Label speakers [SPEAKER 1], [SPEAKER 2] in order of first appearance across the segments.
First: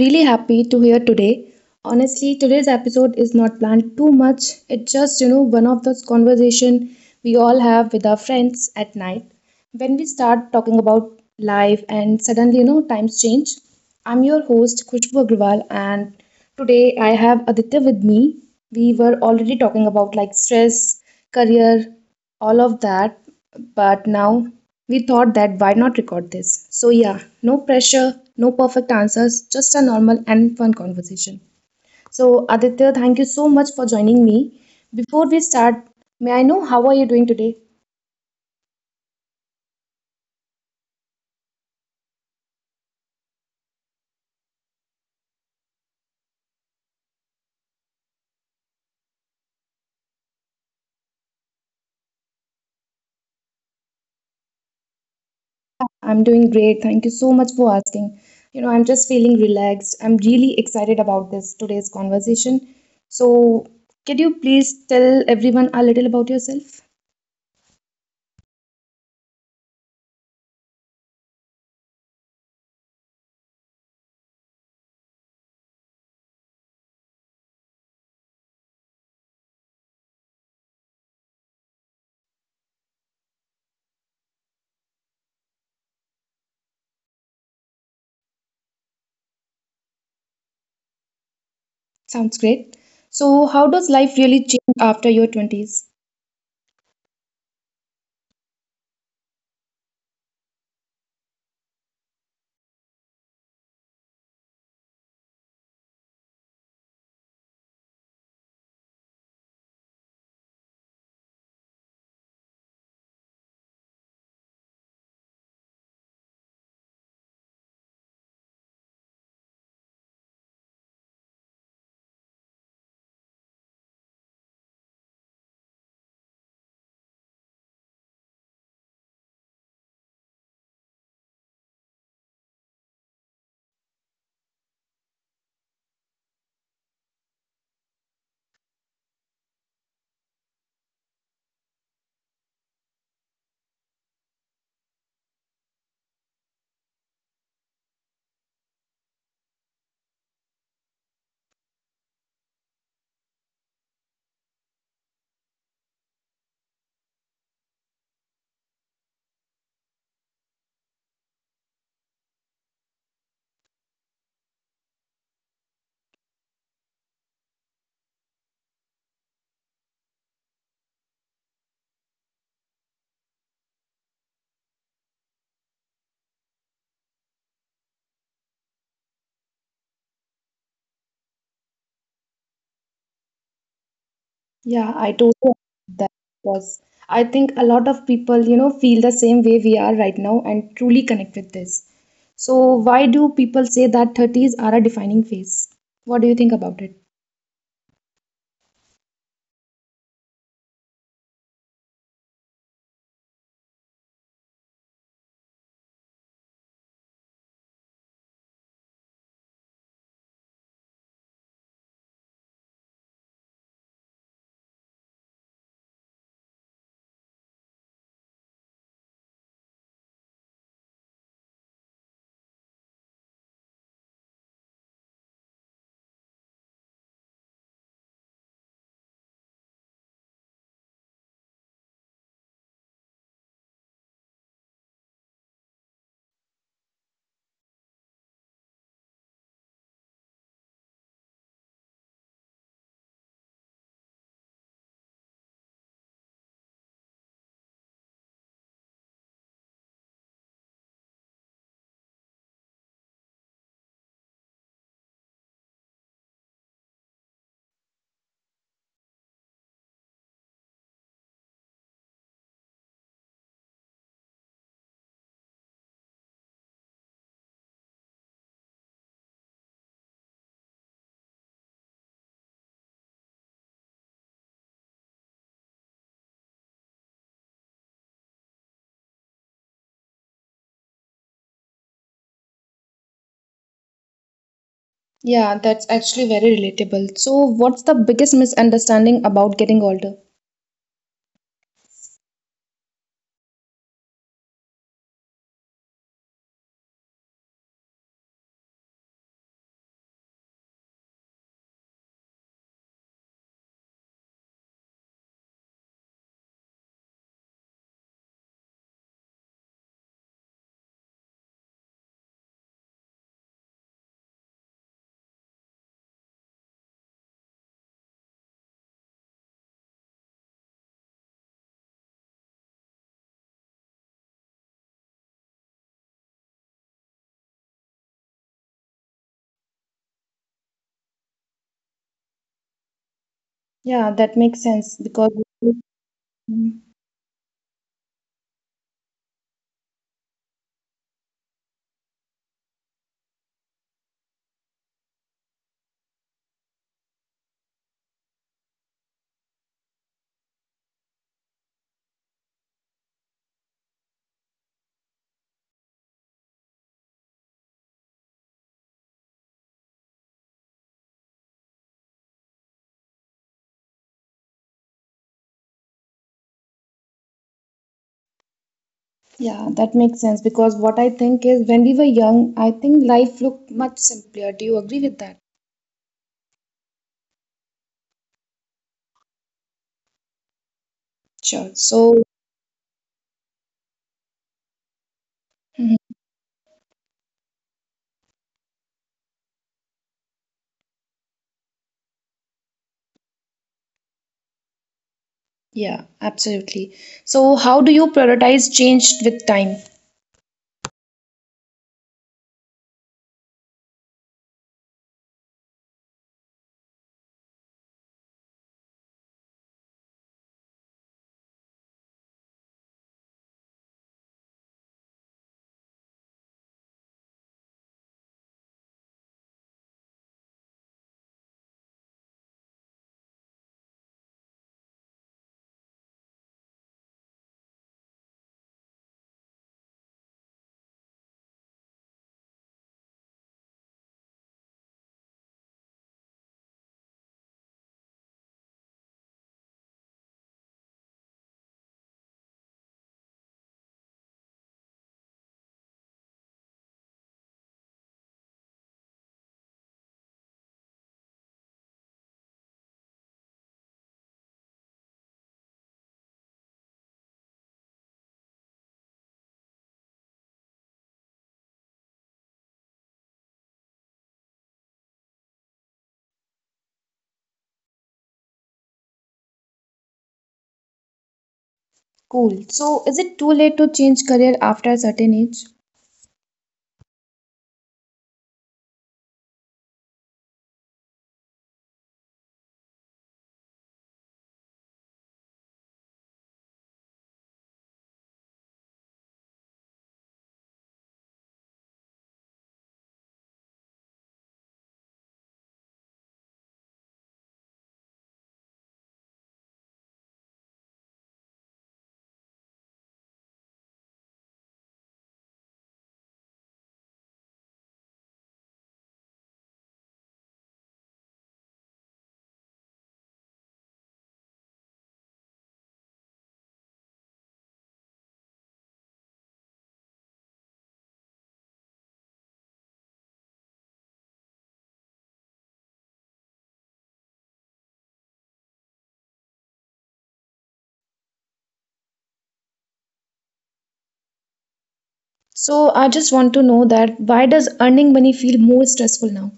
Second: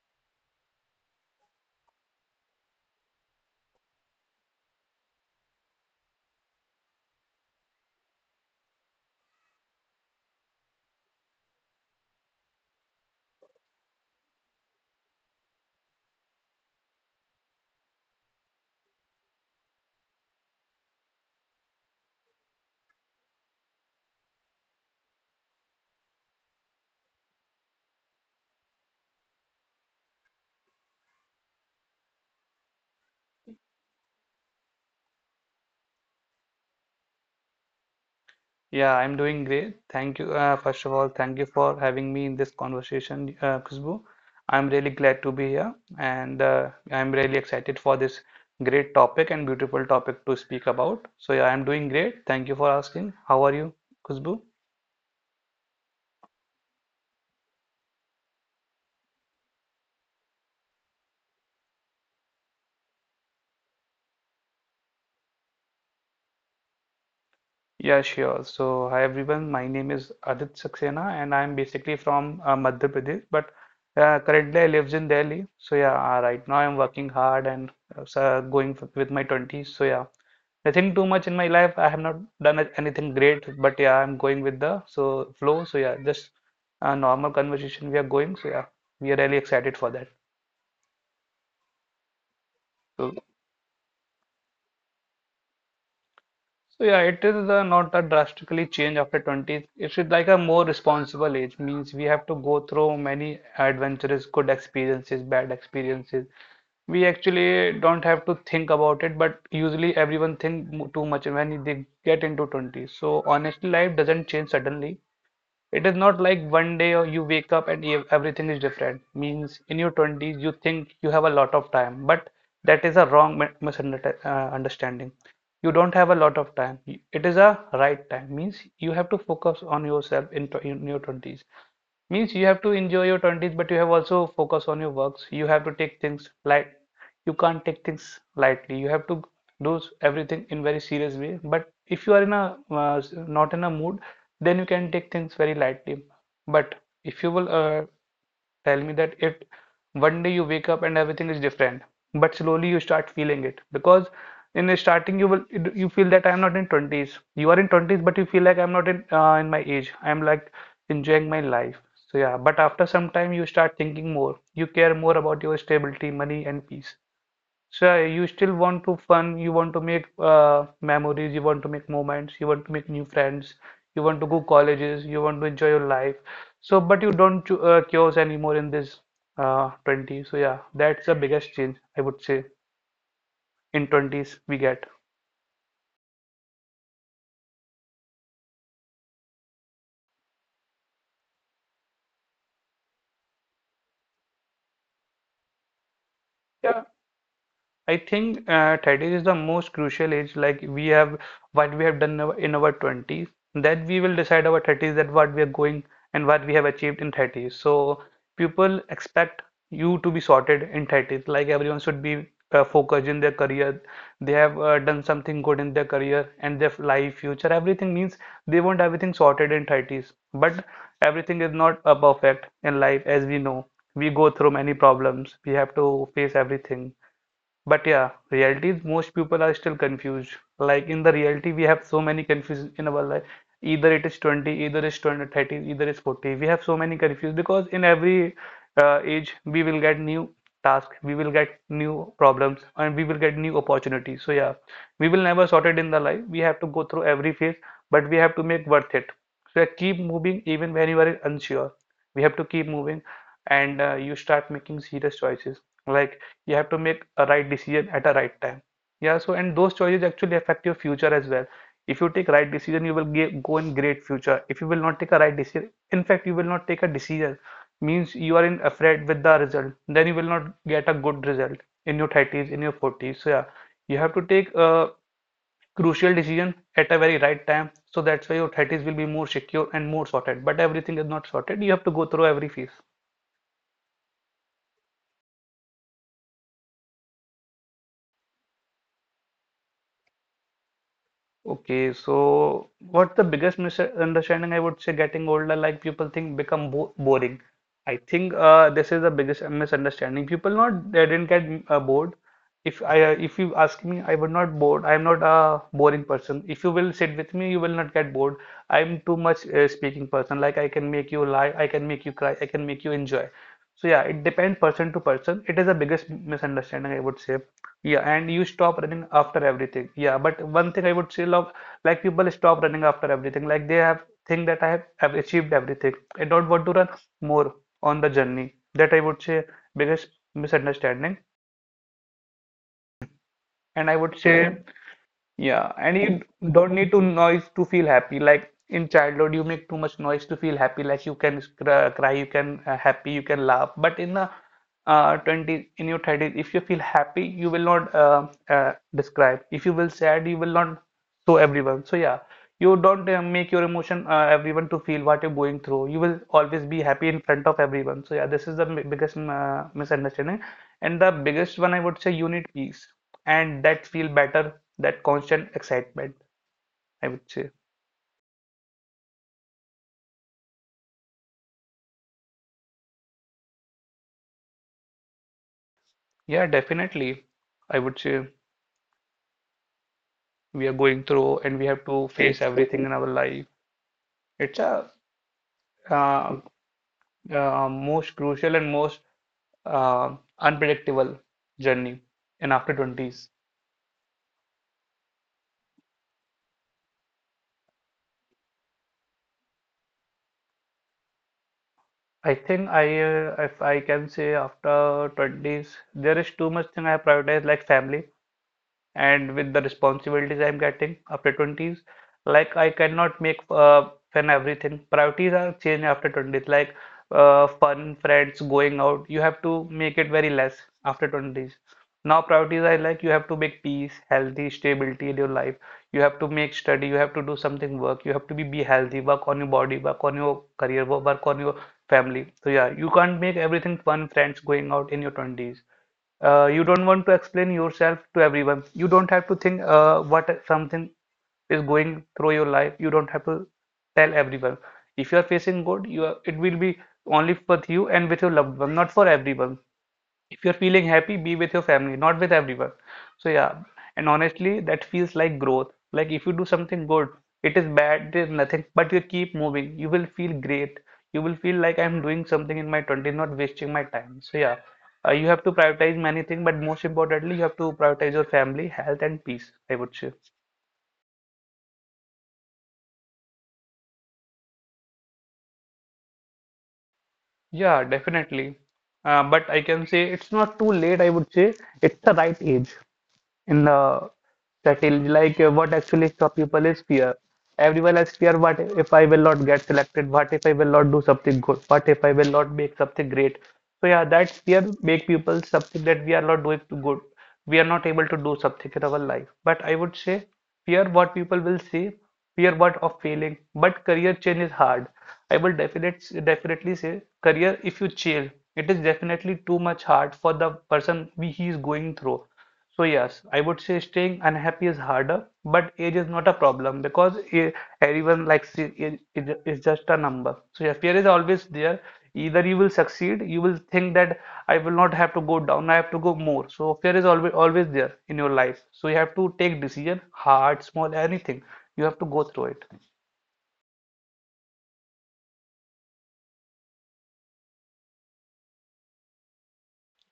[SPEAKER 1] really happy to hear today. Honestly, today's episode is not planned too much. It's just, you know, one of those conversation we all have with our friends at night when we start talking about life and suddenly, you know, times change. I'm your host, Khushbu Agrawal, and today I have Aditya with me. We were already talking about like stress, career, all of that, but now we thought that why not record this? So, yeah, no pressure, no perfect answers, just a normal and fun conversation. So, Aditya, thank you so much for joining me. Before we start, may I know how are you doing today?
[SPEAKER 2] Yeah, I'm doing great. Thank you. First of all, thank you for having me in this conversation, Khushbu. I'm really glad to be here, and I'm really excited for this great topic and beautiful topic to speak about. So, yeah, I'm doing great. Thank you for asking. How are you, Khushbu?
[SPEAKER 1] I'm doing great. Thank you so much for asking. You know, I'm just feeling relaxed. I'm really excited about this today's conversation. So, can you please tell everyone a little about yourself?
[SPEAKER 2] Yeah, sure. So, hi everyone. My name is Adit Saxena, and I'm basically from Madhya Pradesh, but currently I live in Delhi. So, yeah, right now I'm working hard and so going f with my 20s. So, yeah. Nothing too much in my life. I have not done anything great, but yeah, I'm going with the flow. So yeah, just a normal conversation we are going. So yeah, we are really excited for that.
[SPEAKER 1] Sounds
[SPEAKER 2] So,
[SPEAKER 1] great. So, how does life really change after your 20s?
[SPEAKER 2] so, yeah, it is not a drastically change after 20s. It's like a more responsible age. Means we have to go through many adventurous, good experiences, bad experiences. We actually don't have to think about it, but usually everyone think too much when they get into 20. So honestly, life doesn't change suddenly. It is not like one day or you wake up and everything is different. Means in your 20s, you think you have a lot of time, but that is a wrong misunderstanding. You don't have a lot of time. It is a right time. Means you have to focus on yourself in your 20s. Means you have to enjoy your 20s, but you have also focus on your works. You have to take things light. You can't take things lightly. You have to do everything in very serious way. But if you are in a uh, not in a mood, then you can take things very lightly. But if you will tell me that it one day you wake up and everything is different, but slowly you start feeling it, because in the starting you feel that I am not in 20s. You are in 20s, but you feel like I am not in my age, I am like enjoying my life. So yeah, but after some time you start thinking more. You care more about your stability, money, and peace. So yeah, you still want to fun, you want to make memories, you want to make moments, you want to make new friends, you want to go colleges, you want to enjoy your life. So but you don't choose anymore in this 20. So yeah, that's the biggest change I would say in 20s we get.
[SPEAKER 1] Yeah, I totally agree with that because I think a lot of people, you know, feel the same way we are right now and truly connect with this. So, why do people say that 30s are a defining phase? What do you think about it?
[SPEAKER 2] I think 30 is the most crucial age, like we have what we have done in our 20s, that we will decide our 30s, that what we are going and what we have achieved in 30s. So people expect you to be sorted in 30s, like everyone should be focused in their career. They have done something good in their career and their life, future, everything means they want everything sorted in 30s. But everything is not perfect in life, as we know. We go through many problems. We have to face everything. But yeah, reality is most people are still confused. Like in the reality, we have so many confusion in our life. Either it is 20, either it's 2030, either it's 40. We have so many confused because in every age, we will get new tasks, we will get new problems, and we will get new opportunities. So yeah, we will never sort it in the life. We have to go through every phase, but we have to make worth it. So yeah, keep moving even when you are unsure. We have to keep moving, and you start making serious choices. Like you have to make a right decision at a right time, yeah, so and those choices actually affect your future as well. If you take right decision, you will go in great future. If you will not take a right decision, in fact, you will not take a decision, means you are in afraid with the result, then you will not get a good result in your 30s, in your 40s. So yeah, you have to take a crucial decision at a very right time. So that's why your 30s will be more secure and more sorted, but everything is not sorted. You have to go through every phase.
[SPEAKER 1] Yeah, that's actually very relatable. So, what's the biggest misunderstanding about getting older?
[SPEAKER 2] Okay, so what's the biggest misunderstanding I would say getting older, like people think become bo boring. I think this is the biggest misunderstanding. People not they didn't get bored. If you ask me, I would not bored. I am not a boring person. If you will sit with me, you will not get bored. I am too much speaking person. Like I can make you laugh, I can make you cry, I can make you enjoy. So yeah, it depends person to person. It is the biggest misunderstanding I would say. Yeah, and you stop running after everything. Yeah, but one thing I would say, love, like people stop running after everything. Like they have think that I have achieved everything. I don't want to run more on the journey. That I would say biggest misunderstanding. And I would
[SPEAKER 1] Yeah,
[SPEAKER 2] say.
[SPEAKER 1] that makes sense because
[SPEAKER 2] Yeah, and you don't need to noise to feel happy. Like in childhood, you make too much noise to feel happy. Like you can cry, you can happy, you can laugh. But in the 20s, in your 30s, if you feel happy, you will not describe. If you will sad, you will not show everyone. So yeah, you don't make your emotion everyone to feel what you're going through. You will always be happy in front of everyone. So yeah, this is the biggest misunderstanding, and the biggest one I would say, you need peace and that feel better, that constant excitement, I would say.
[SPEAKER 1] yeah, that makes sense because what I think is when we were young, I think life looked much simpler. Do you agree with that?
[SPEAKER 2] Yeah, definitely. I would say we are going through and we have to
[SPEAKER 1] Sure.
[SPEAKER 2] face
[SPEAKER 1] So,
[SPEAKER 2] everything in our life. It's a uh,
[SPEAKER 1] mhm.
[SPEAKER 2] most crucial and most unpredictable journey in after 20s.
[SPEAKER 1] Yeah, absolutely. So, how do you prioritize change with time?
[SPEAKER 2] I think if I can say after 20s, there is too much thing I prioritize, like family, and with the responsibilities I'm getting after 20s, like I cannot make fun everything. Priorities are changed after 20s, like fun, friends, going out. You have to make it very less after 20s. Now priorities are like you have to make peace, healthy, stability in your life. You have to make study, you have to do something work, you have to be healthy, work on your body, work on your career, work on your family. So yeah, you can't make everything fun, friends, going out in your 20s. You don't want to explain yourself to everyone. You don't have to think what something is going through your life. You don't have to tell everyone. If you are facing good, it will be only with you and with your loved one, not for everyone. If you're feeling happy, be with your family, not with everyone. So yeah, and honestly that feels like growth. Like if you do something good, it is bad, it is nothing, but you keep moving, you will feel great. You will feel like I'm doing something in my 20s, not wasting my time. So yeah, you have to prioritize many things, but most importantly you have to prioritize your family, health, and peace, I would say.
[SPEAKER 1] Cool. So, is it too late to change career after a certain age?
[SPEAKER 2] Yeah, definitely, but I can say it's not too late, I would say. It's the right age in the settle, like what actually stop people is fear. Everyone has fear, what if I will not get selected, what if I will not do something good, what if I will not make something great. So yeah, that fear make people something that we are not doing too good, we are not able to do something in our life. But I would say, fear what people will see, fear what of failing, but career change is hard. I will definitely definitely say career if you change, it is definitely too much hard for the person we he is going through. So yes, I would say staying unhappy is harder, but age is not a problem, because everyone likes it, it is just a number. So yeah, fear is always there. Either you will succeed, you will think that I will not have to go down, I have to go more. So fear is always always there in your life. So you have to take decision, hard, small, anything. You have to go through it.
[SPEAKER 1] So, I just want to know that why does earning money feel more stressful now?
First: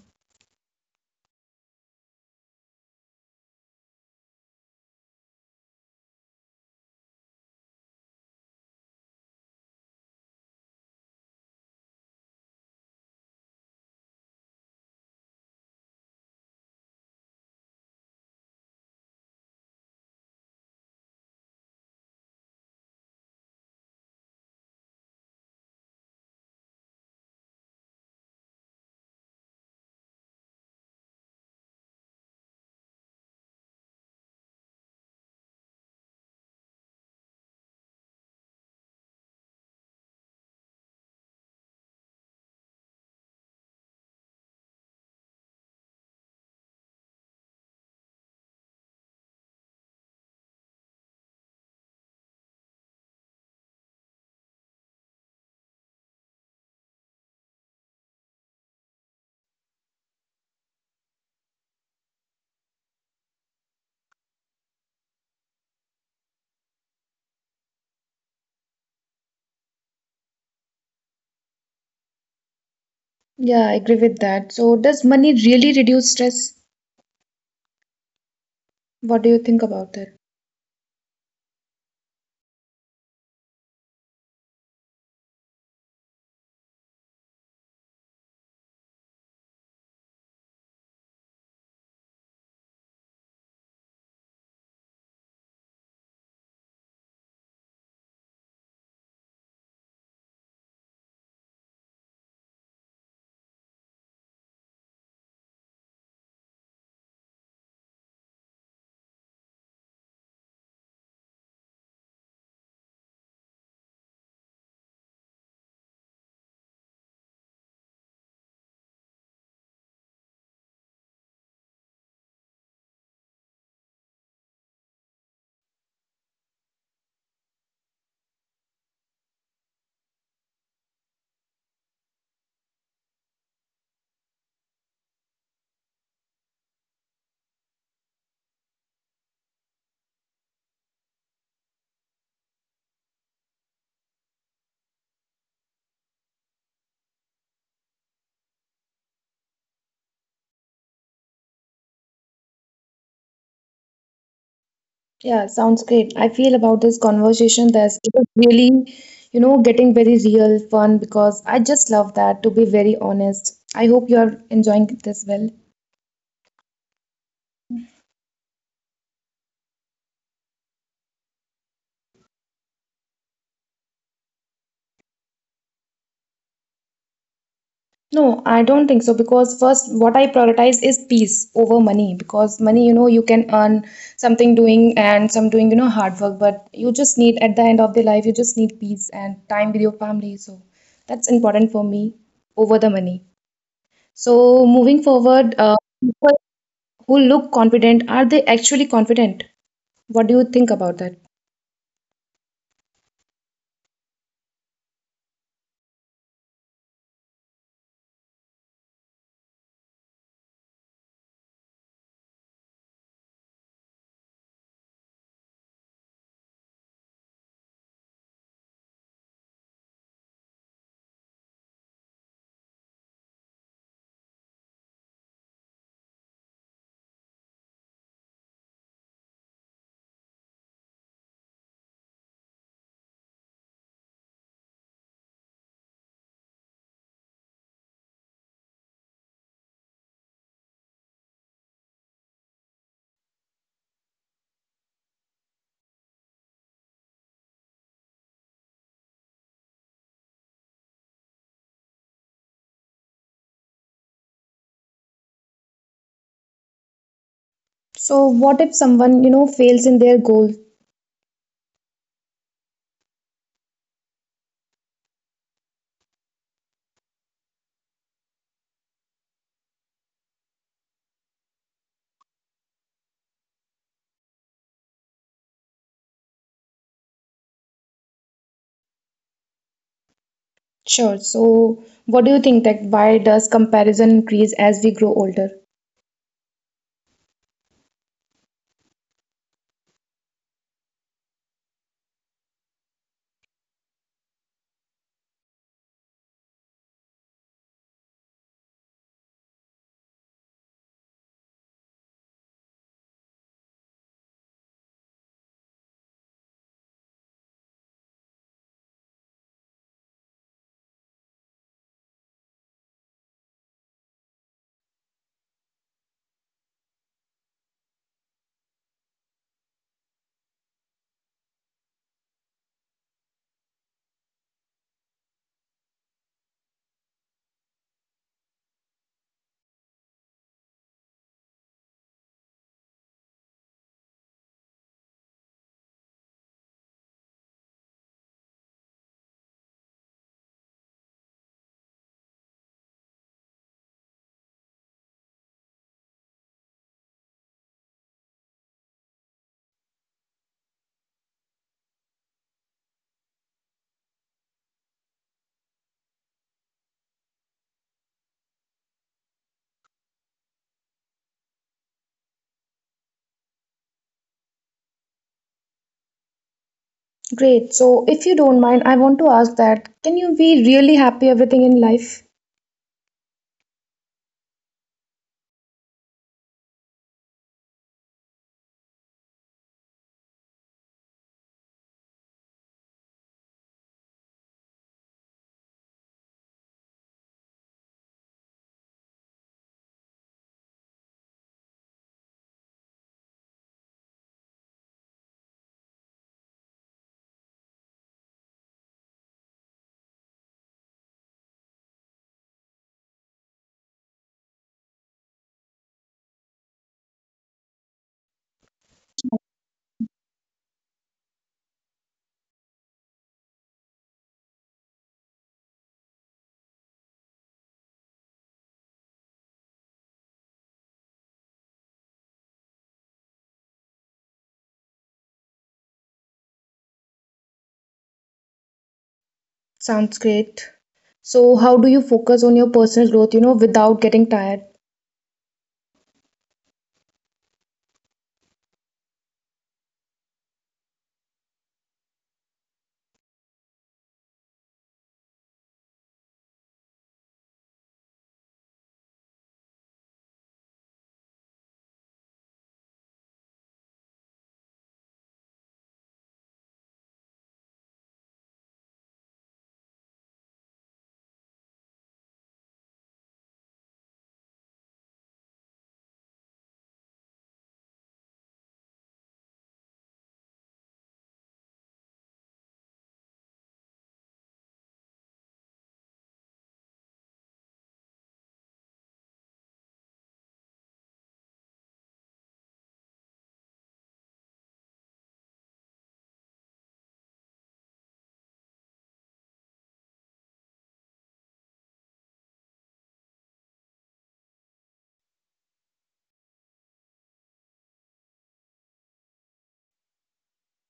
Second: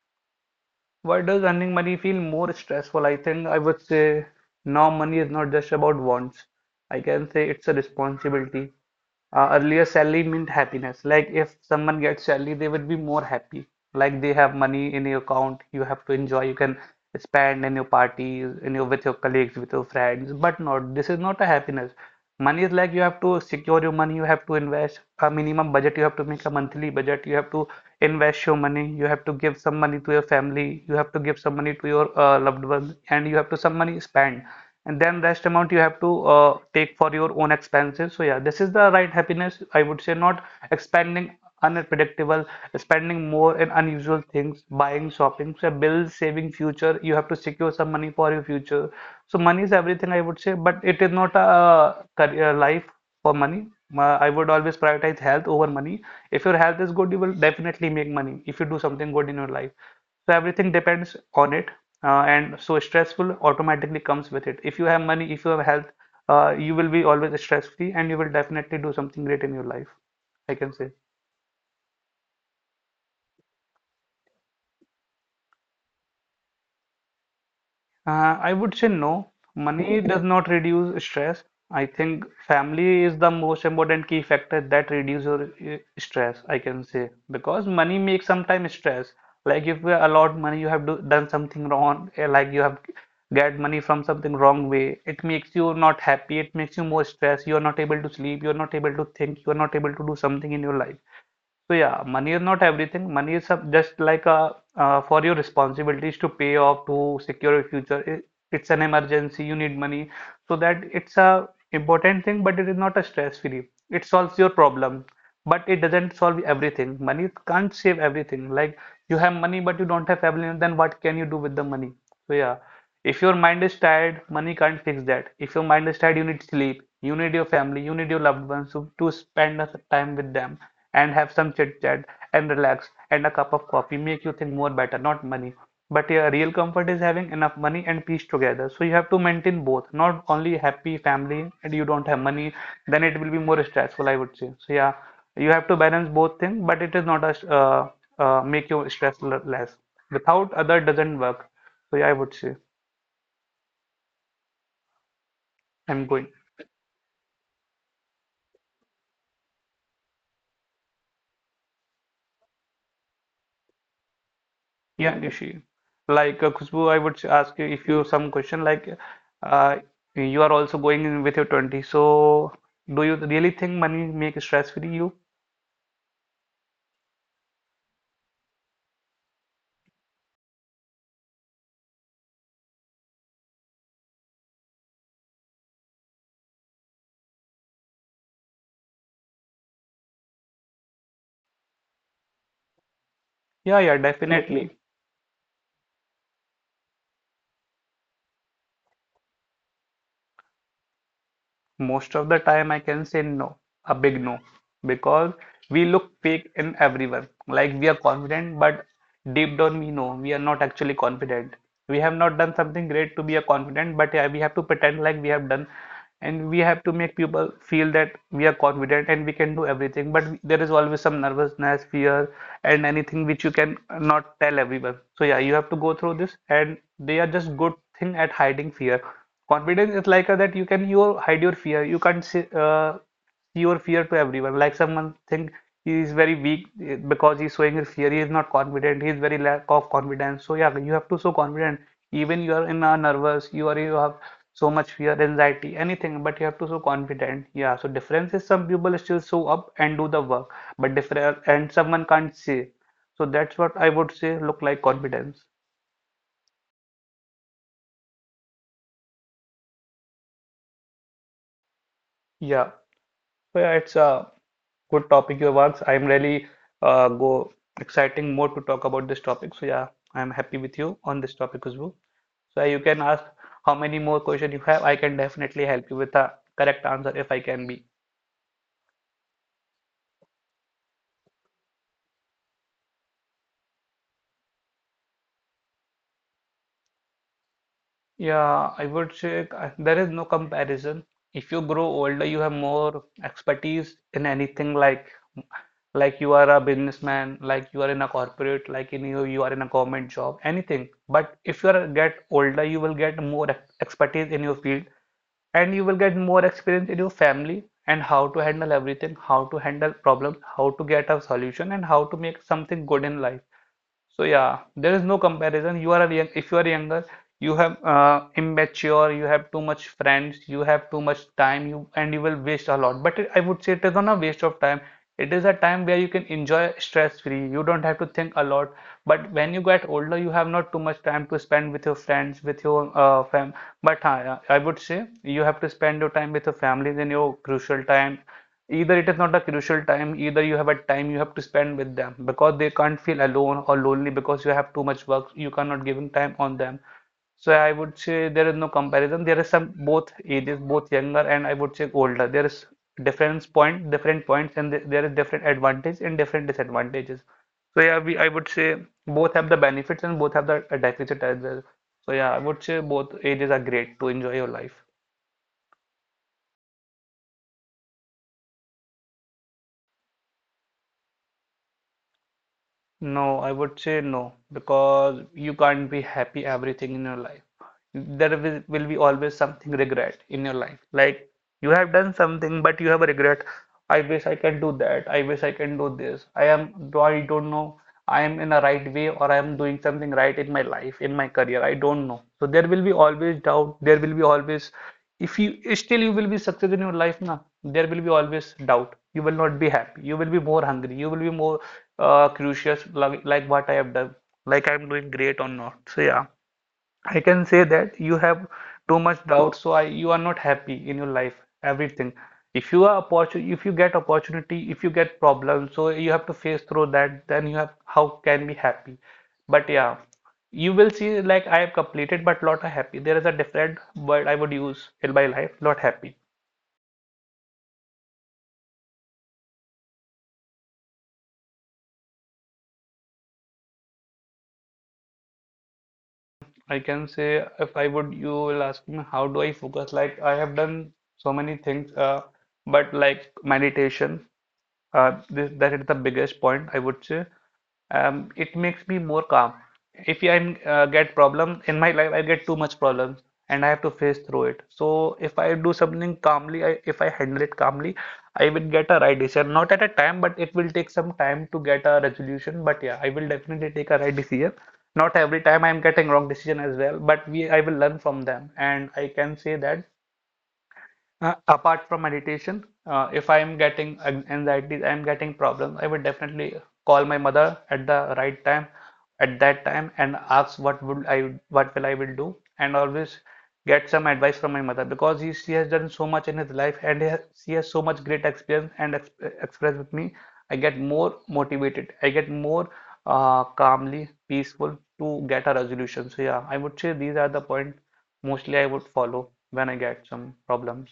[SPEAKER 2] Why does earning money feel more stressful? I think I would say now money is not just about wants. I can say it's a responsibility. Earlier, salary meant happiness. Like if someone gets salary, they would be more happy. Like they have money in your account, you have to enjoy, you can spend in your parties, in your with your colleagues, with your friends. But not, this is not a happiness. Money is like you have to secure your money, you have to invest a minimum budget, you have to make a monthly budget, you have to invest your money, you have to give some money to your family, you have to give some money to your loved ones, and you have to some money spend, and then rest amount you have to take for your own expenses. So yeah, this is the right happiness, I would say, not expanding, unpredictable, spending more in unusual things, buying, shopping, so bills, saving future. You have to secure some money for your future. So money is everything, I would say, but it is not a career life for money. I would always prioritize health over money. If your health is good, you will definitely make money if you do something good in your life. So everything depends on it, and so stressful automatically comes with it. If you have money, if you have health, you will be always stress free, and you will definitely do something great in your life. I can say.
[SPEAKER 1] Yeah, I agree with that. So, does money really reduce stress?
[SPEAKER 2] I would say no.
[SPEAKER 1] What
[SPEAKER 2] Money
[SPEAKER 1] do you
[SPEAKER 2] does
[SPEAKER 1] think
[SPEAKER 2] not
[SPEAKER 1] about that?
[SPEAKER 2] reduce stress. I think family is the most important key factor that reduces your stress, I can say. Because money makes sometimes stress. Like if you allot money, you have done something wrong, eh, like you have get money from something wrong way. It makes you not happy. It makes you more stressed. You are not able to sleep. You are not able to think. You are not able to do something in your life. So yeah, money is not everything. Money is just like a for your responsibilities to pay off to secure your future. It, it's an emergency. You need money, so that it's a important thing, but it is not a stress-free. It solves your problem, but it doesn't solve everything. Money can't save everything. Like you have money, but you don't have family, then what can you do with the money? So yeah, if your mind is tired, money can't fix that. If your mind is tired, you need sleep, you need your family, you need your loved ones to spend a time with them and have some chit chat and relax, and a cup of coffee make you think more better, not money. But yeah, real comfort is having enough money and peace together. So you have to maintain both, not only happy family and you don't have money, then it will be more stressful, I would say. So yeah, you have to balance both things, but it is not a make your stress less. Without other doesn't work. So yeah, I would say
[SPEAKER 1] Yeah,
[SPEAKER 2] I'm
[SPEAKER 1] sounds
[SPEAKER 2] going.
[SPEAKER 1] great. I feel about this conversation that it is really, you know, getting very real fun because I just love that, to be very honest. I hope you're
[SPEAKER 2] Yeah,
[SPEAKER 1] enjoying
[SPEAKER 2] Nishi.
[SPEAKER 1] this well.
[SPEAKER 2] Like Khushbu, I would ask you if you some question like uh, you are also going in with your 20. So do you really think money make stress free you?
[SPEAKER 1] No, I don't think so because first, what I prioritize is peace over money because money, you know, you can earn something doing and some doing, you know, hard work, but you just need at the end of the life, you just need peace and time with your family. So that's important for me over the
[SPEAKER 2] Yeah,
[SPEAKER 1] money.
[SPEAKER 2] yeah, definitely.
[SPEAKER 1] So moving forward, people who look confident, are they actually confident? What do you think about that?
[SPEAKER 2] Most of the time I can say no, a big no, because we look fake in everyone. Like we are confident, but deep down we know we are not actually confident. We have not done something great to be a confident, but yeah, we have to pretend like we have done, and we have to make people feel that we are confident and we can do everything, but there is always some nervousness, fear, and anything which you can not tell everyone. So yeah, you have to go through this, and they are just good thing at hiding fear. Confidence is like a, that you can you hide your fear, you can't say, see your fear to everyone. Like someone think he is very weak, eh, because he's showing his fear, he is not confident, he is very lack of confidence. So yeah, you have to show confident even you are in a nervous, you are you have so much fear, anxiety, anything, but you have to so confident. Yeah, so difference is some people still show up and do the work, but different and someone can't see. So that's what I would say look like confidence.
[SPEAKER 1] So what if someone, you know, fails in their goal?
[SPEAKER 2] Yeah, so yeah, it's a good topic your works. I'm really go exciting more to talk about this topic. So yeah, I'm happy with you on this topic as well. So yeah, you can ask how many more question you have. I can definitely help you with a correct answer if I can be.
[SPEAKER 1] Sure. So what do you think that why does comparison increase as we grow older?
[SPEAKER 2] Yeah, I would say there is no comparison. If you grow older, you have more expertise in anything, like you are a businessman, like you are in a corporate, like in you are in a government job, anything. But if you are get older, you will get more expertise in your field, and you will get more experience in your family and how to handle everything, how to handle problems, how to get a solution, and how to make something good in life. So yeah, there is no comparison. You are a young, if you are younger, you have immature, you have too much friends, you have too much time, you and you will waste a lot. But it, I would say it is not a waste of time. It is a time where you can enjoy stress free. You don't have to think a lot. But when you get older, you have not too much time to spend with your friends, with your fam. But I would say you have to spend your time with your family in your crucial time, either it is not a crucial time, either you have a time, you have to spend with them because they can't feel alone or lonely because you have too much work, you cannot giving time on them. So I would say there is no comparison. There is some both ages, both younger and I would say older, there is difference point, different points, and there is different advantage and different disadvantages. So yeah, we I would say both have the benefits and both have the deficit as well. So yeah, I would say both ages are great to enjoy your life.
[SPEAKER 1] Great. So, if you don't mind, I want to ask that can you be really happy everything in life?
[SPEAKER 2] No, I would say no, because you can't be happy everything in your life. Will be always something regret in your life. Like you have done something, but you have a regret. I wish I can do that. I wish I can do this. I don't know. I am in a right way, or I am doing something right in my life, in my career. I don't know. So there will be always doubt. There will be always, if you still you will be success in your life, na, there will be always doubt. You will not be happy. You will be more hungry. You will be more crucius like what I have done, like I'm doing great or not. So yeah, I can say that you have too much doubt, so I you are not happy in your life, everything. If you are opportunity, if you get opportunity, if you get problems, so you have to face through that, then you have how can be happy. But yeah, you will see like I have completed, but not happy. There is a different word I would use in my life, not happy.
[SPEAKER 1] Sounds great. So, how do you focus on your personal growth, you know, without getting tired?
[SPEAKER 2] I can say if I would, you will ask me how do I focus? Like I have done so many things, but like meditation. This, that is the biggest point I would say. It makes me more calm. If I get problem in my life, I get too much problems, and I have to face through it. So if I do something calmly, if I handle it calmly, I will get a right decision. Not at a time, but it will take some time to get a resolution. But yeah, I will definitely take a right decision. Not every time I'm getting wrong decision as well, but we I will learn from them, and I can say that apart from meditation, if I am getting anxiety, I am getting problems, I would definitely call my mother at the right time, at that time, and ask what will I will do, and always get some advice from my mother because she has done so much in his life, and she has so much great experience and ex express with me. I get more motivated. I get more calmly peaceful to get a resolution. So yeah, I would say these are the point mostly I would follow when I get some problems.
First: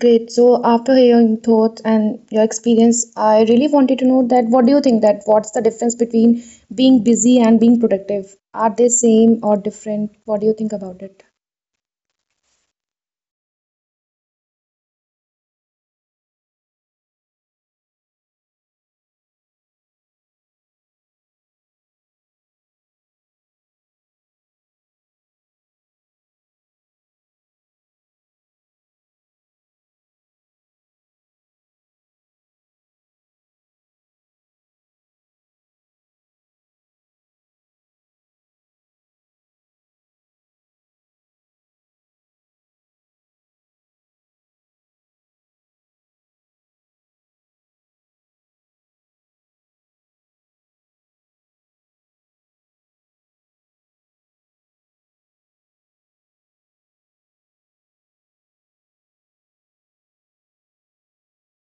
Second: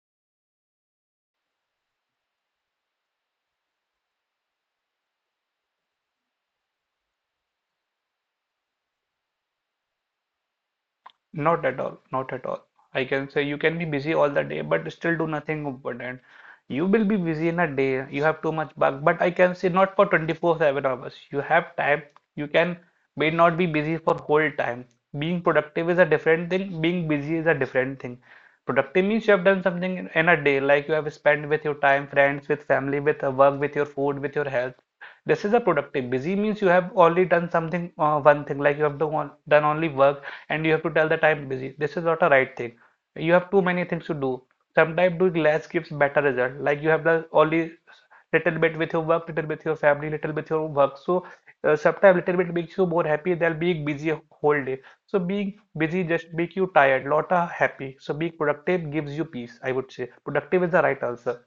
[SPEAKER 1] Great. So, after hearing thoughts and your experience, I really wanted to know that what do you think that what's the difference between being busy and being productive? Are they same or different? What do you think about it?
[SPEAKER 2] Not at all, not at all. I can say you can be busy all the day, but still do nothing important. You will be busy in a day. You have too much work, but I can say not for 24/7 hours. You have time. You can may not be busy for whole time. Being productive is a different thing. Being busy is a different thing. Productive means you have done something in a day, like you have spent with your time, friends, with family, with work, with your food, with your health. This is a productive. Busy means you have only done something, one thing, like you have done only work and you have to tell that I'm busy. This is not a right thing. You have too many things to do. Sometimes doing less gives better result. Like you have the only little bit with your work, little bit with your family, little bit with your work. So sometimes little bit makes you more happy than being busy whole day. So being busy just make you tired, not happy. So being productive gives you peace, I would say. Productive is the right answer.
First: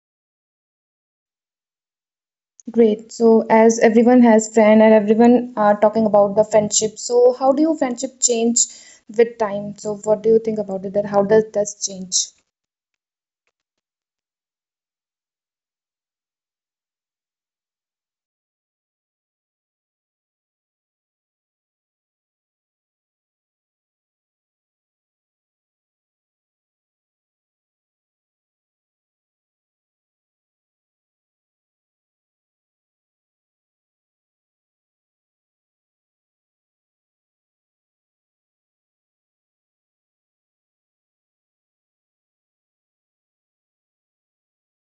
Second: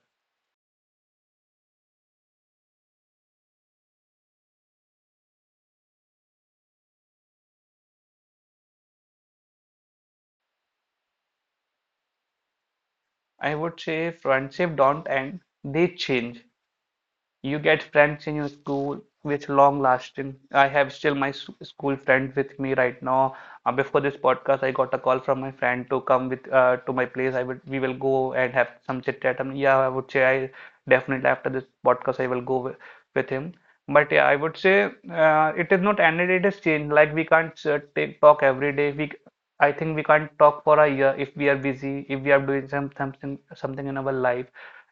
[SPEAKER 1] Great. So, as everyone has friend and everyone are talking about the friendship, so how do you friendship change with time? So, what do you think about it? That how does this change?
[SPEAKER 2] I would say friendship don't end, they change. You get friends in your school which long lasting. I have still my school friend with me right now. Before this podcast, I got a call from my friend to come with to my place. I would We will go and have some chit chat. And yeah, I would say I definitely after this podcast I will go with him. But yeah, I would say it is not ended. It is changed. Like we can't take talk every day. I think we can't talk for a year if we are busy, if we are doing something in our life.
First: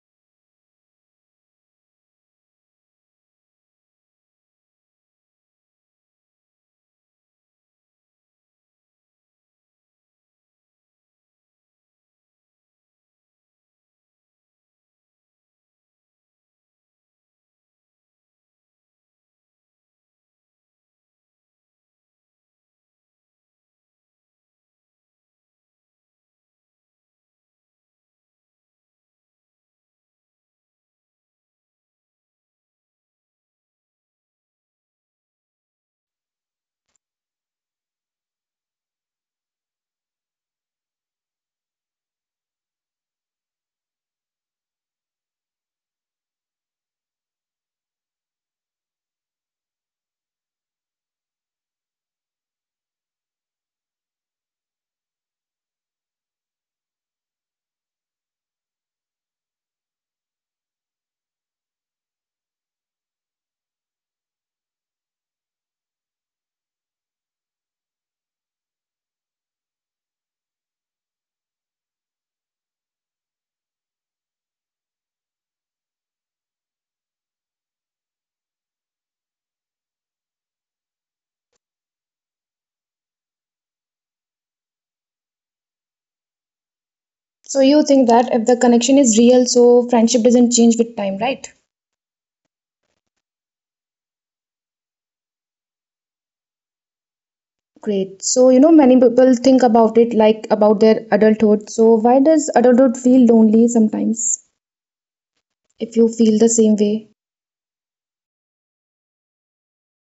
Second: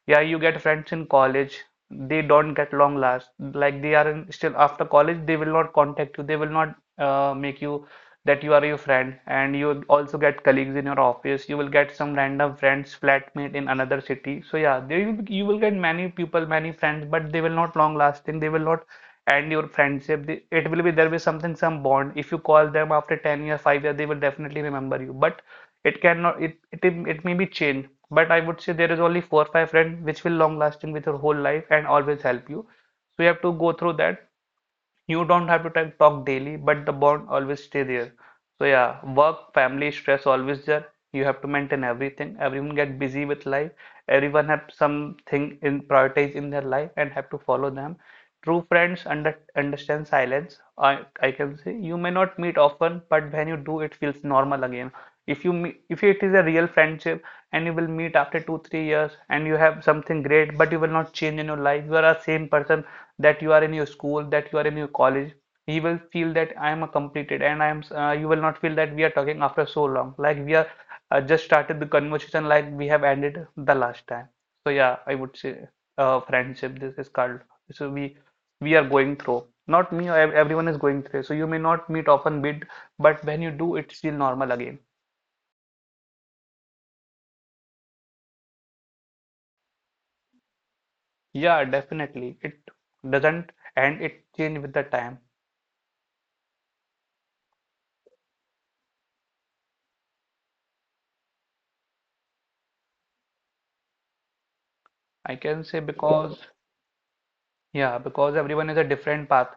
[SPEAKER 2] Yeah, you get friends in college, they don't get long last, like they are still after college they will not contact you, they will not make you that you are your friend. And you will also get colleagues in your office, you will get some random friends, flatmate in another city. So yeah, you will get many people, many friends, but they will not long lasting, they will not end your friendship. It will be there will be something, some bond. If you call them after 10 years, 5 years, they will definitely remember you, but it cannot it it, it may be change. But I would say there is only four or five friends which will long lasting with your whole life and always help you. So you have to go through that you don't have to talk daily, but the bond always stay there. So yeah, work, family, stress always there. You have to maintain everything. Everyone get busy with life. Everyone have something in prioritize in their life and have to follow them. True friends understand silence. I can say you may not meet often, but when you do, it feels normal again. If you meet, if it is a real friendship and you will meet after 2 3 years and you have something great, but you will not change in your life. You are a same person that you are in your school, that you are in your college, he will feel that I am completed and I am, you will not feel that we are talking after so long. Like we are just started the conversation, like we have ended the last time. So yeah, I would say friendship, this is called. So we are going through. Not me, everyone is going through. So you may not meet often, but when you do, it's still normal again.
[SPEAKER 1] So, you think that if the connection is real, so friendship doesn't change with time, right?
[SPEAKER 2] Yeah, definitely. It doesn't and it change with the time.
[SPEAKER 1] Great. So, you know, many people think about it like about their adulthood. So, why does adulthood feel lonely sometimes?
[SPEAKER 2] I
[SPEAKER 1] If you
[SPEAKER 2] can say
[SPEAKER 1] feel the same
[SPEAKER 2] because
[SPEAKER 1] way.
[SPEAKER 2] yeah, because everyone is a different path.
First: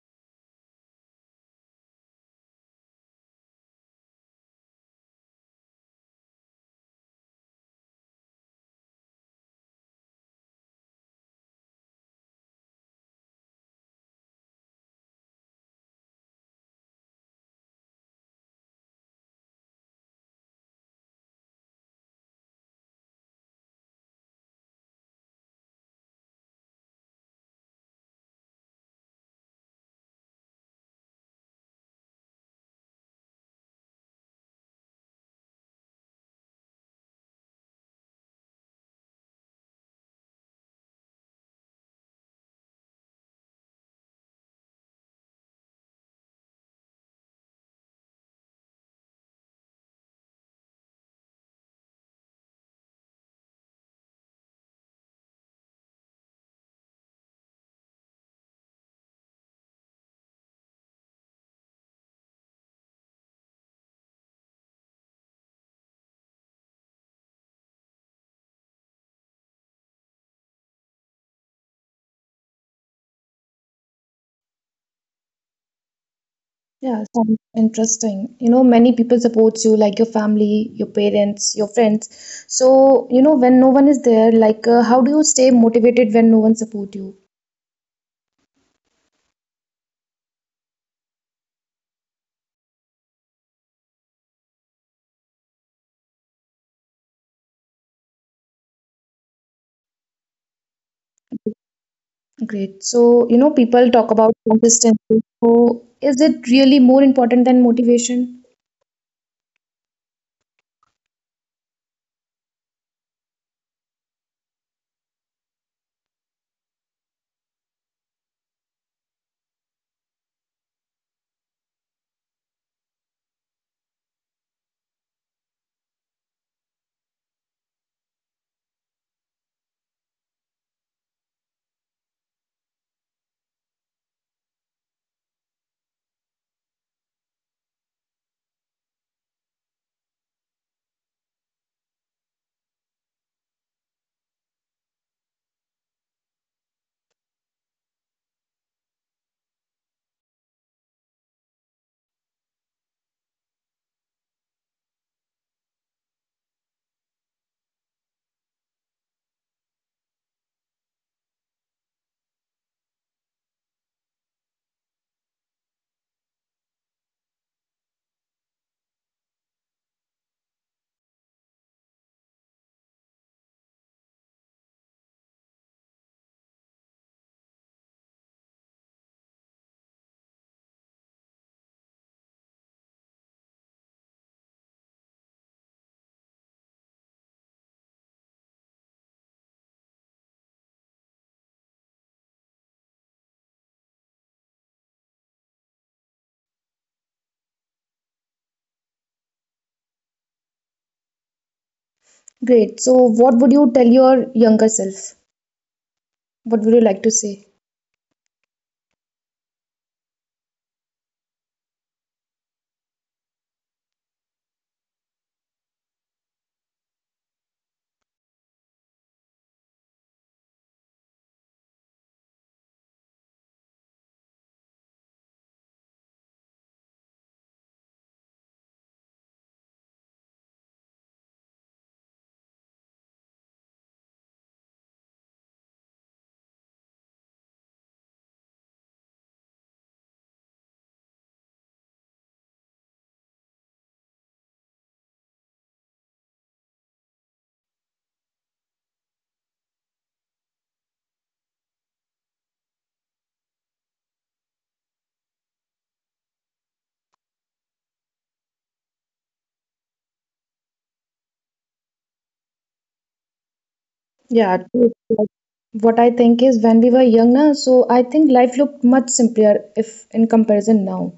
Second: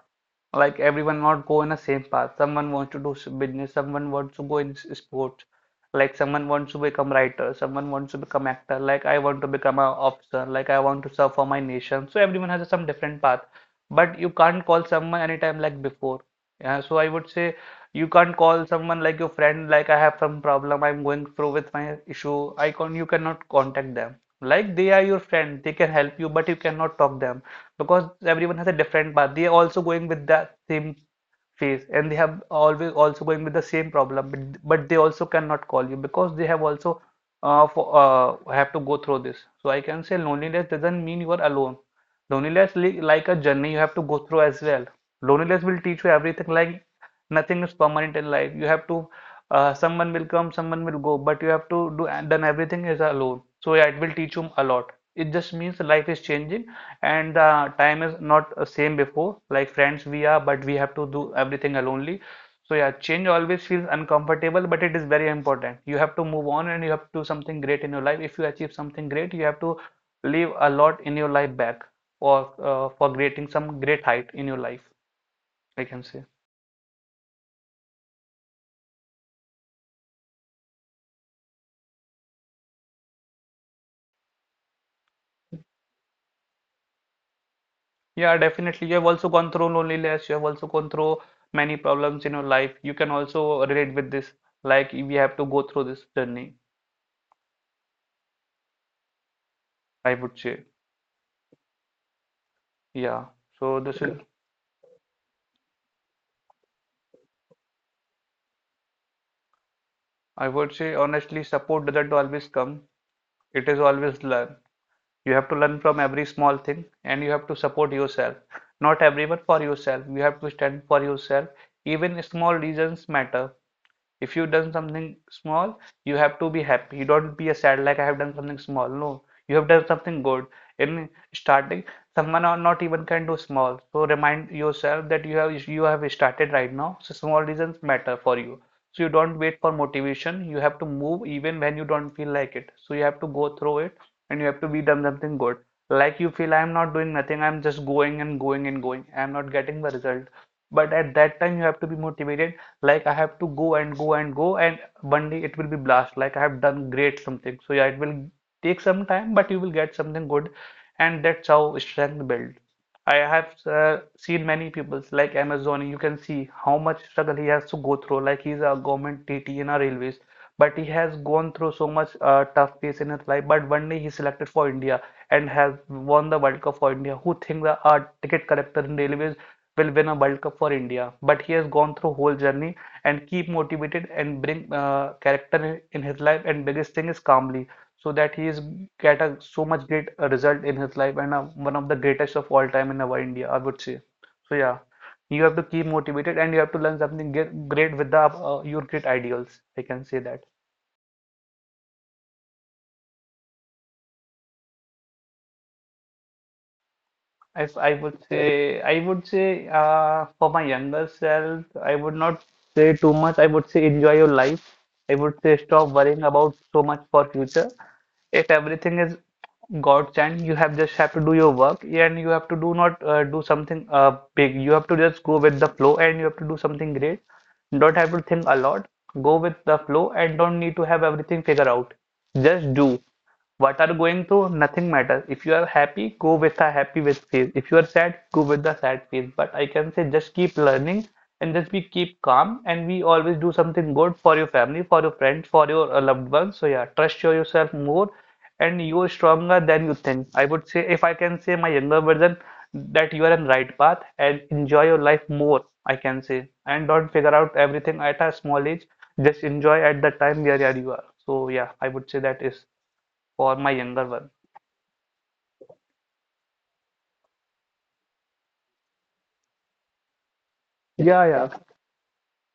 [SPEAKER 2] Like everyone not go in the same path. Someone wants to do business, someone wants to go in sports, like someone wants to become writer, someone wants to become actor, like I want to become a officer, like I want to serve for my nation. So everyone has some different path. But you can't call someone anytime like before. Yeah, so I would say you can't call someone like your friend, like I have some problem, I'm going through with my issue. I can You cannot contact them. Like they are your friend, they can help you, but you cannot talk them because everyone has a different path. They are also going with that same phase and they have always also going with the same problem, but they also cannot call you because they have also have to go through this. So I can say loneliness doesn't mean you are alone. Loneliness li like a journey you have to go through as well. Loneliness will teach you everything, like nothing is permanent in life. You have to, someone will come, someone will go, but you have to do done everything is alone. So yeah, it will teach you a lot. It just means life is changing and the time is not same before, like friends we are, but we have to do everything alone. So yeah, change always feels uncomfortable, but it is very important. You have to move on and you have to do something great in your life. If you achieve something great you have to leave a lot in your life back, or for creating some great height in your life, I can say.
[SPEAKER 1] Yeah, sounds interesting. You know, many people support you, like your family, your parents, your friends. So, you know, when no one is there, like, how do you stay motivated when no one support you?
[SPEAKER 2] Yeah, definitely. You have also gone through loneliness, you have also gone through many problems in your life, you can also relate with this, like we have to go through this journey, I would say. Yeah, so this is.
[SPEAKER 1] Great. So, you know, people talk about consistency. So, is it really more important than motivation?
[SPEAKER 2] I would say honestly, support doesn't always come. It is always learn. You have to learn from every small thing and you have to support yourself. Not everyone for yourself. You have to stand for yourself. Even small reasons matter. If you have done something small you have to be happy, you don't be a sad, like I have done something small. No, you have done something good in starting. Someone are not even can do small, so remind yourself that you have started right now. So small reasons matter for you. So you don't wait for motivation, you have to move even when you don't feel like it, so you have to go through it and you have to be done something good. Like you feel I'm not doing nothing, I'm just going and going and going, I'm not getting the result, but at that time you have to be motivated. Like I have to go and go and go, and one day it will be blast, like I have done great something. So yeah, it will take some time, but you will get something good, and that's how strength build. I have seen many people like Amazon, you can see how much struggle he has to go through. Like he's a government T T in our railways, but he has gone through so much tough phase in his life, but one day he selected for India and has won the World Cup for India. Who think that a ticket collector in railways will win a World Cup for India? But he has gone through whole journey and keep motivated and bring character in his life, and biggest thing is calmly, so that he is get a so much great result in his life, and one of the greatest of all time in our India, I would say. So yeah, you have to keep motivated and you have to learn something great with the your great ideals, I can say that.
[SPEAKER 1] Great. So, what would you tell your younger self?
[SPEAKER 2] If I
[SPEAKER 1] What
[SPEAKER 2] would
[SPEAKER 1] would you like to
[SPEAKER 2] say,
[SPEAKER 1] say?
[SPEAKER 2] for my younger self I would not say too much. I would say enjoy your life. I would say stop worrying about so much for future, if everything is God's hand. You have just have to do your work, and you have to do not do something big. You have to just go with the flow, and you have to do something great. Don't have to think a lot. Go with the flow and don't need to have everything figured out. Just do what are going through. Nothing matters. If you are happy, go with the happy with face. If you are sad, go with the sad face. But I can say just keep learning and just be keep calm, and we always do something good for your family, for your friends, for your loved ones. So yeah, trust yourself more, and you are stronger than you think. I would say, if I can say my younger version, that you are on right path and enjoy your life more, I can say. And don't figure out everything at a small age. Just enjoy at the time where you are. So yeah, I would say that is for my younger one.
[SPEAKER 1] Yeah, true. Like, what I think is when we were young na. So I think life looked much simpler
[SPEAKER 2] Yeah,
[SPEAKER 1] if
[SPEAKER 2] yeah.
[SPEAKER 1] in comparison now.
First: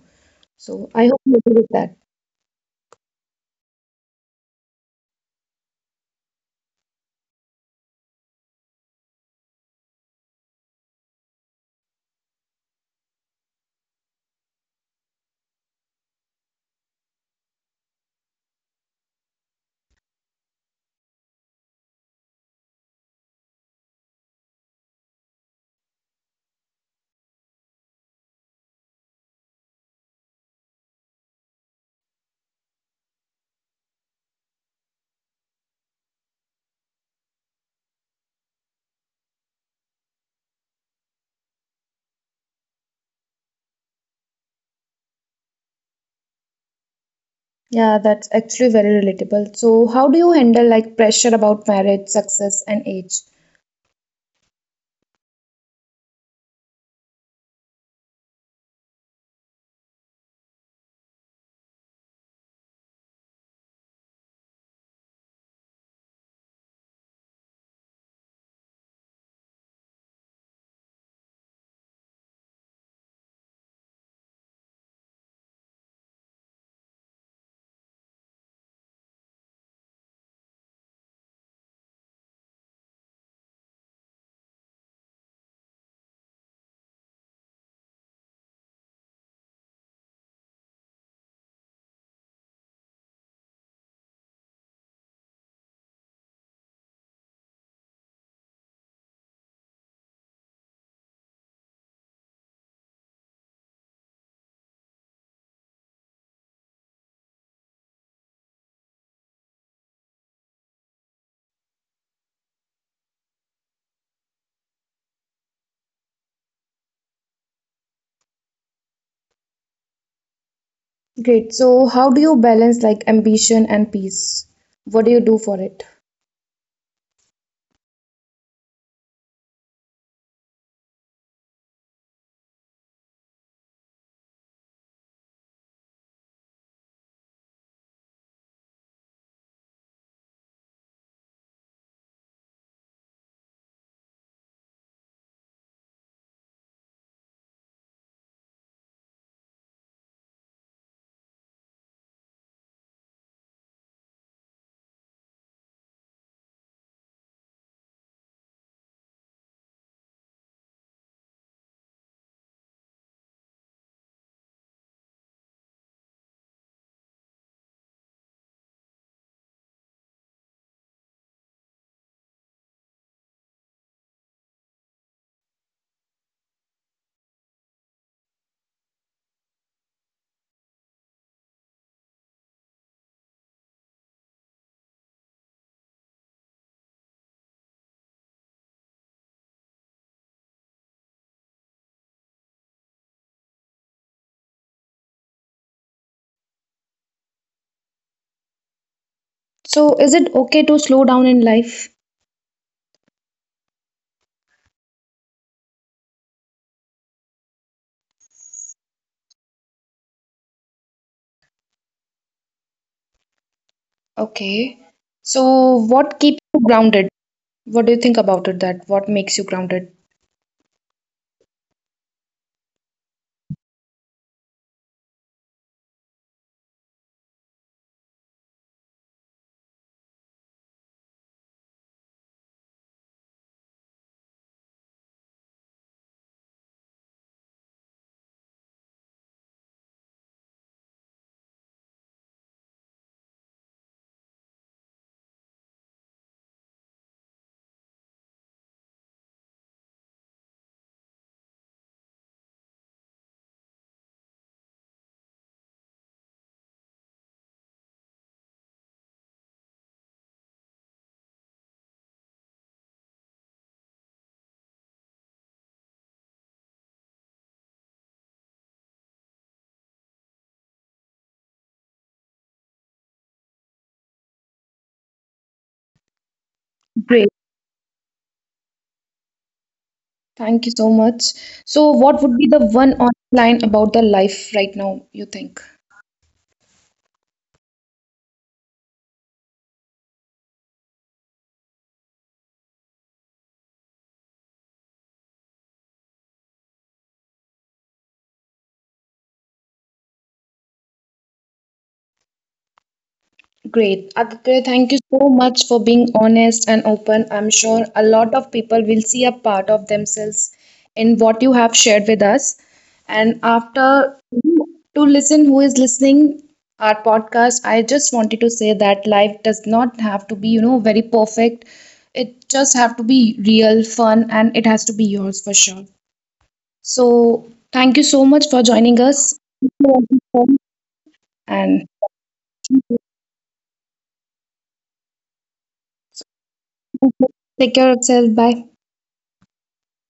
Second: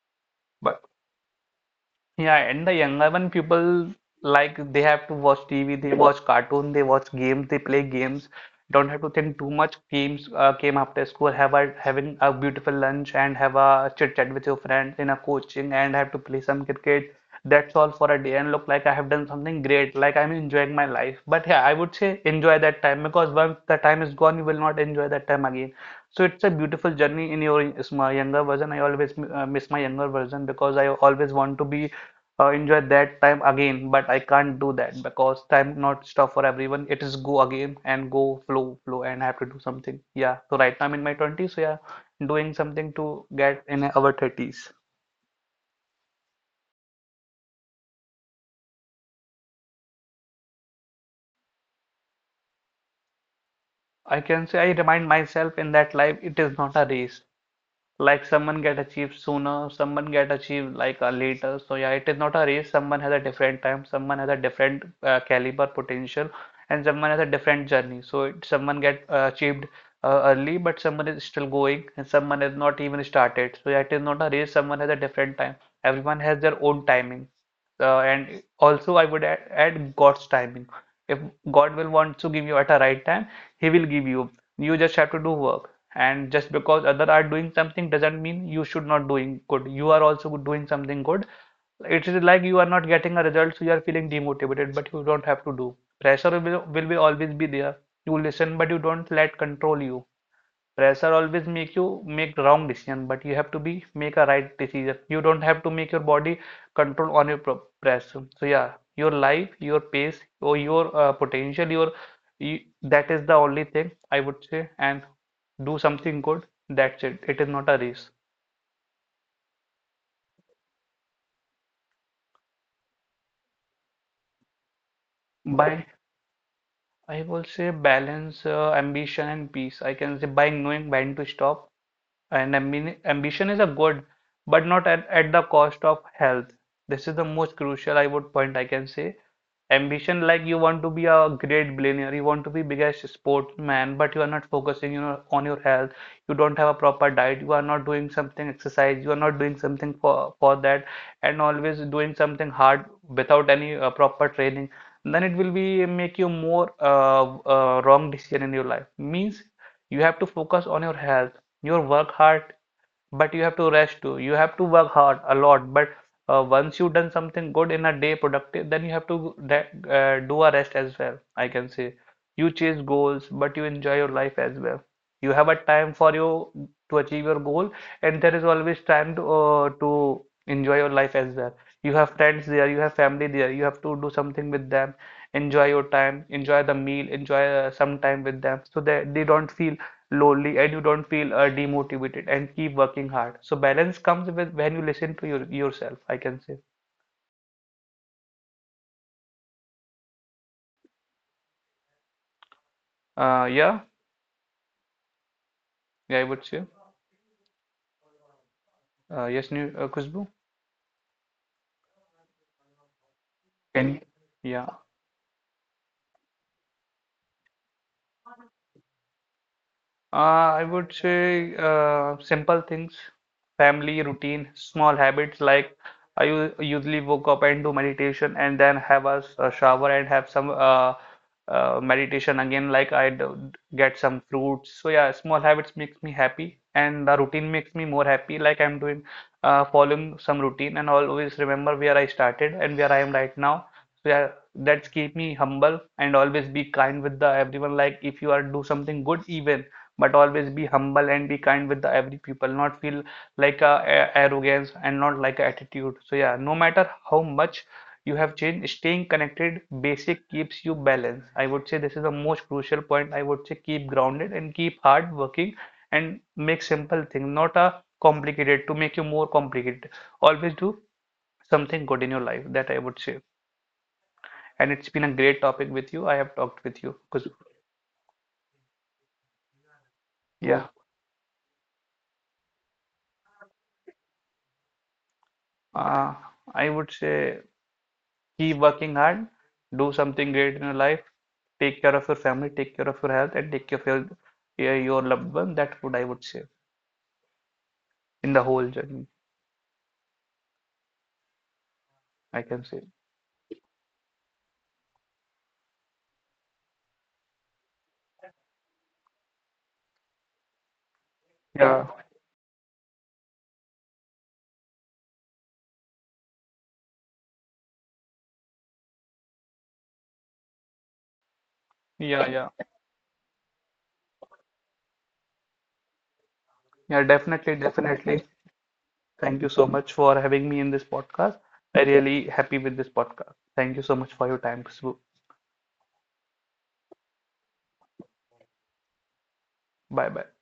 [SPEAKER 2] But
[SPEAKER 1] So, I hope you agree with that.
[SPEAKER 2] yeah, and the younger one people, like, they have to watch TV, they watch cartoon, they watch games, they play games. Don't have to think too much. Games came after school, have a having a beautiful lunch and have a chit chat with your friends in a coaching and have to play some cricket. That's all for a day, and look like I have done something great, like I'm enjoying my life. But yeah, I would say enjoy that time, because once the time is gone, you will not enjoy that time again. So it's a beautiful journey in your is my younger version. I always miss my younger version because I always want to be enjoy that time again, but I can't do that because time not stuff for everyone. It is go again and go flow, flow, and I have to do something. Yeah, so right now I'm in my 20s, so yeah, doing something to get in our 30s.
[SPEAKER 1] Yeah, that's actually very relatable. So, how do you handle like pressure about marriage, success, and age?
[SPEAKER 2] I can say I remind myself in that life it is not a race. Like someone get achieved sooner, someone get achieved like later. So yeah, it is not a race. Someone has a different time, someone has a different caliber potential, and someone has a different journey. So it, someone get achieved early, but someone is still going, and someone has not even started. So yeah, it is not a race. Someone has a different time. Everyone has their own timing. And also, I would add God's timing. If God will want to give you at a right time, He will give you. You just have to do work, and just because others are doing something doesn't mean you should not doing good. You are also doing something good. It is like you are not getting a result, so you are feeling demotivated, but you don't have to do. Pressure will be always be there. You listen, but you don't let control you. Pressure always make you make wrong decision, but you have to be make a right decision. You don't have to make your body control on your pressure. So yeah, your life, your pace, or your potential, your you, that is the only thing I would say. And do something good, that's it. It is not a race.
[SPEAKER 1] Great. So, how do you balance like ambition and peace? What do you do for
[SPEAKER 2] By
[SPEAKER 1] it?
[SPEAKER 2] I will say balance ambition and peace, I can say, by knowing when to stop. And ambition is a good, but not at the cost of health. This is the most crucial I would point, I can say. Ambition, like, you want to be a great billionaire, you want to be biggest sportsman, but you are not focusing, you know, on your health. You don't have a proper diet, you are not doing something exercise, you are not doing something for that, and always doing something hard without any proper training, then it will be make you more wrong decision in your life. Means you have to focus on your health, your work hard, but you have to rest too. You have to work hard a lot. But once you've done something good in a day, productive, then you have to that, do a rest as well. I can say you chase goals, but you enjoy your life as well. You have a time for you to achieve your goal, and there is always time to enjoy your life as well. You have friends there, you have family there. You have to do something with them. Enjoy your time, enjoy the meal, enjoy some time with them, so that they don't feel lonely and you don't feel demotivated, and keep working hard. So balance comes with when you listen to your yourself, I can say.
[SPEAKER 1] So, is it okay to slow down in life?
[SPEAKER 2] Yeah, yeah, I would say. Yes, new Khushbu, can you? Yeah.
[SPEAKER 1] Okay. So, what keeps you grounded? What do you think about it that what makes you grounded?
[SPEAKER 2] I would say simple things, family routine, small habits, like I usually woke up and do meditation and then have a, a shower and have some meditation again, like I do, get some fruits. So yeah, small habits makes me happy, and the routine makes me more happy, like I'm doing following some routine and always remember where I started and where I am right now. So yeah, that's keep me humble and always be kind with the everyone, like if you are do something good even, but always be humble and be kind with the every people, not feel like a, arrogance and not like a attitude. So yeah, no matter how much you have changed, staying connected basic keeps you balanced, I would say. This is the most crucial point I would say. Keep grounded and keep hard working, and make simple thing, not a complicated, to make you more complicated. Always do something good in your life, that I would say. And it's been a great topic with you, I have talked with you, because
[SPEAKER 1] Great.
[SPEAKER 2] yeah,
[SPEAKER 1] Thank you so much. So, what would be the one online about the life right now you think?
[SPEAKER 2] uh, I would say keep working hard, do something great in your life, take care of your family, take care of your health, and take care of your loved one. That's what I would say in the whole journey, I can say.
[SPEAKER 1] Great. Aditya, thank you so much for being honest and open. I'm sure a lot of people will see a part of themselves in what
[SPEAKER 2] Yeah,
[SPEAKER 1] you have shared with us. And after to listen who is listening our podcast, I just wanted to say that life does not have to be, you know, very perfect.
[SPEAKER 2] yeah, yeah,
[SPEAKER 1] It just have to be real, fun, and it has to be yours for sure.
[SPEAKER 2] yeah, definitely,
[SPEAKER 1] So
[SPEAKER 2] definitely.
[SPEAKER 1] thank you so much for joining
[SPEAKER 2] Thank you so
[SPEAKER 1] us.
[SPEAKER 2] much for having me in this podcast. I
[SPEAKER 1] And
[SPEAKER 2] really happy with this podcast. Thank you so much for your time, Khushbu.
[SPEAKER 1] take care of yourself. Bye.
[SPEAKER 2] Bye bye.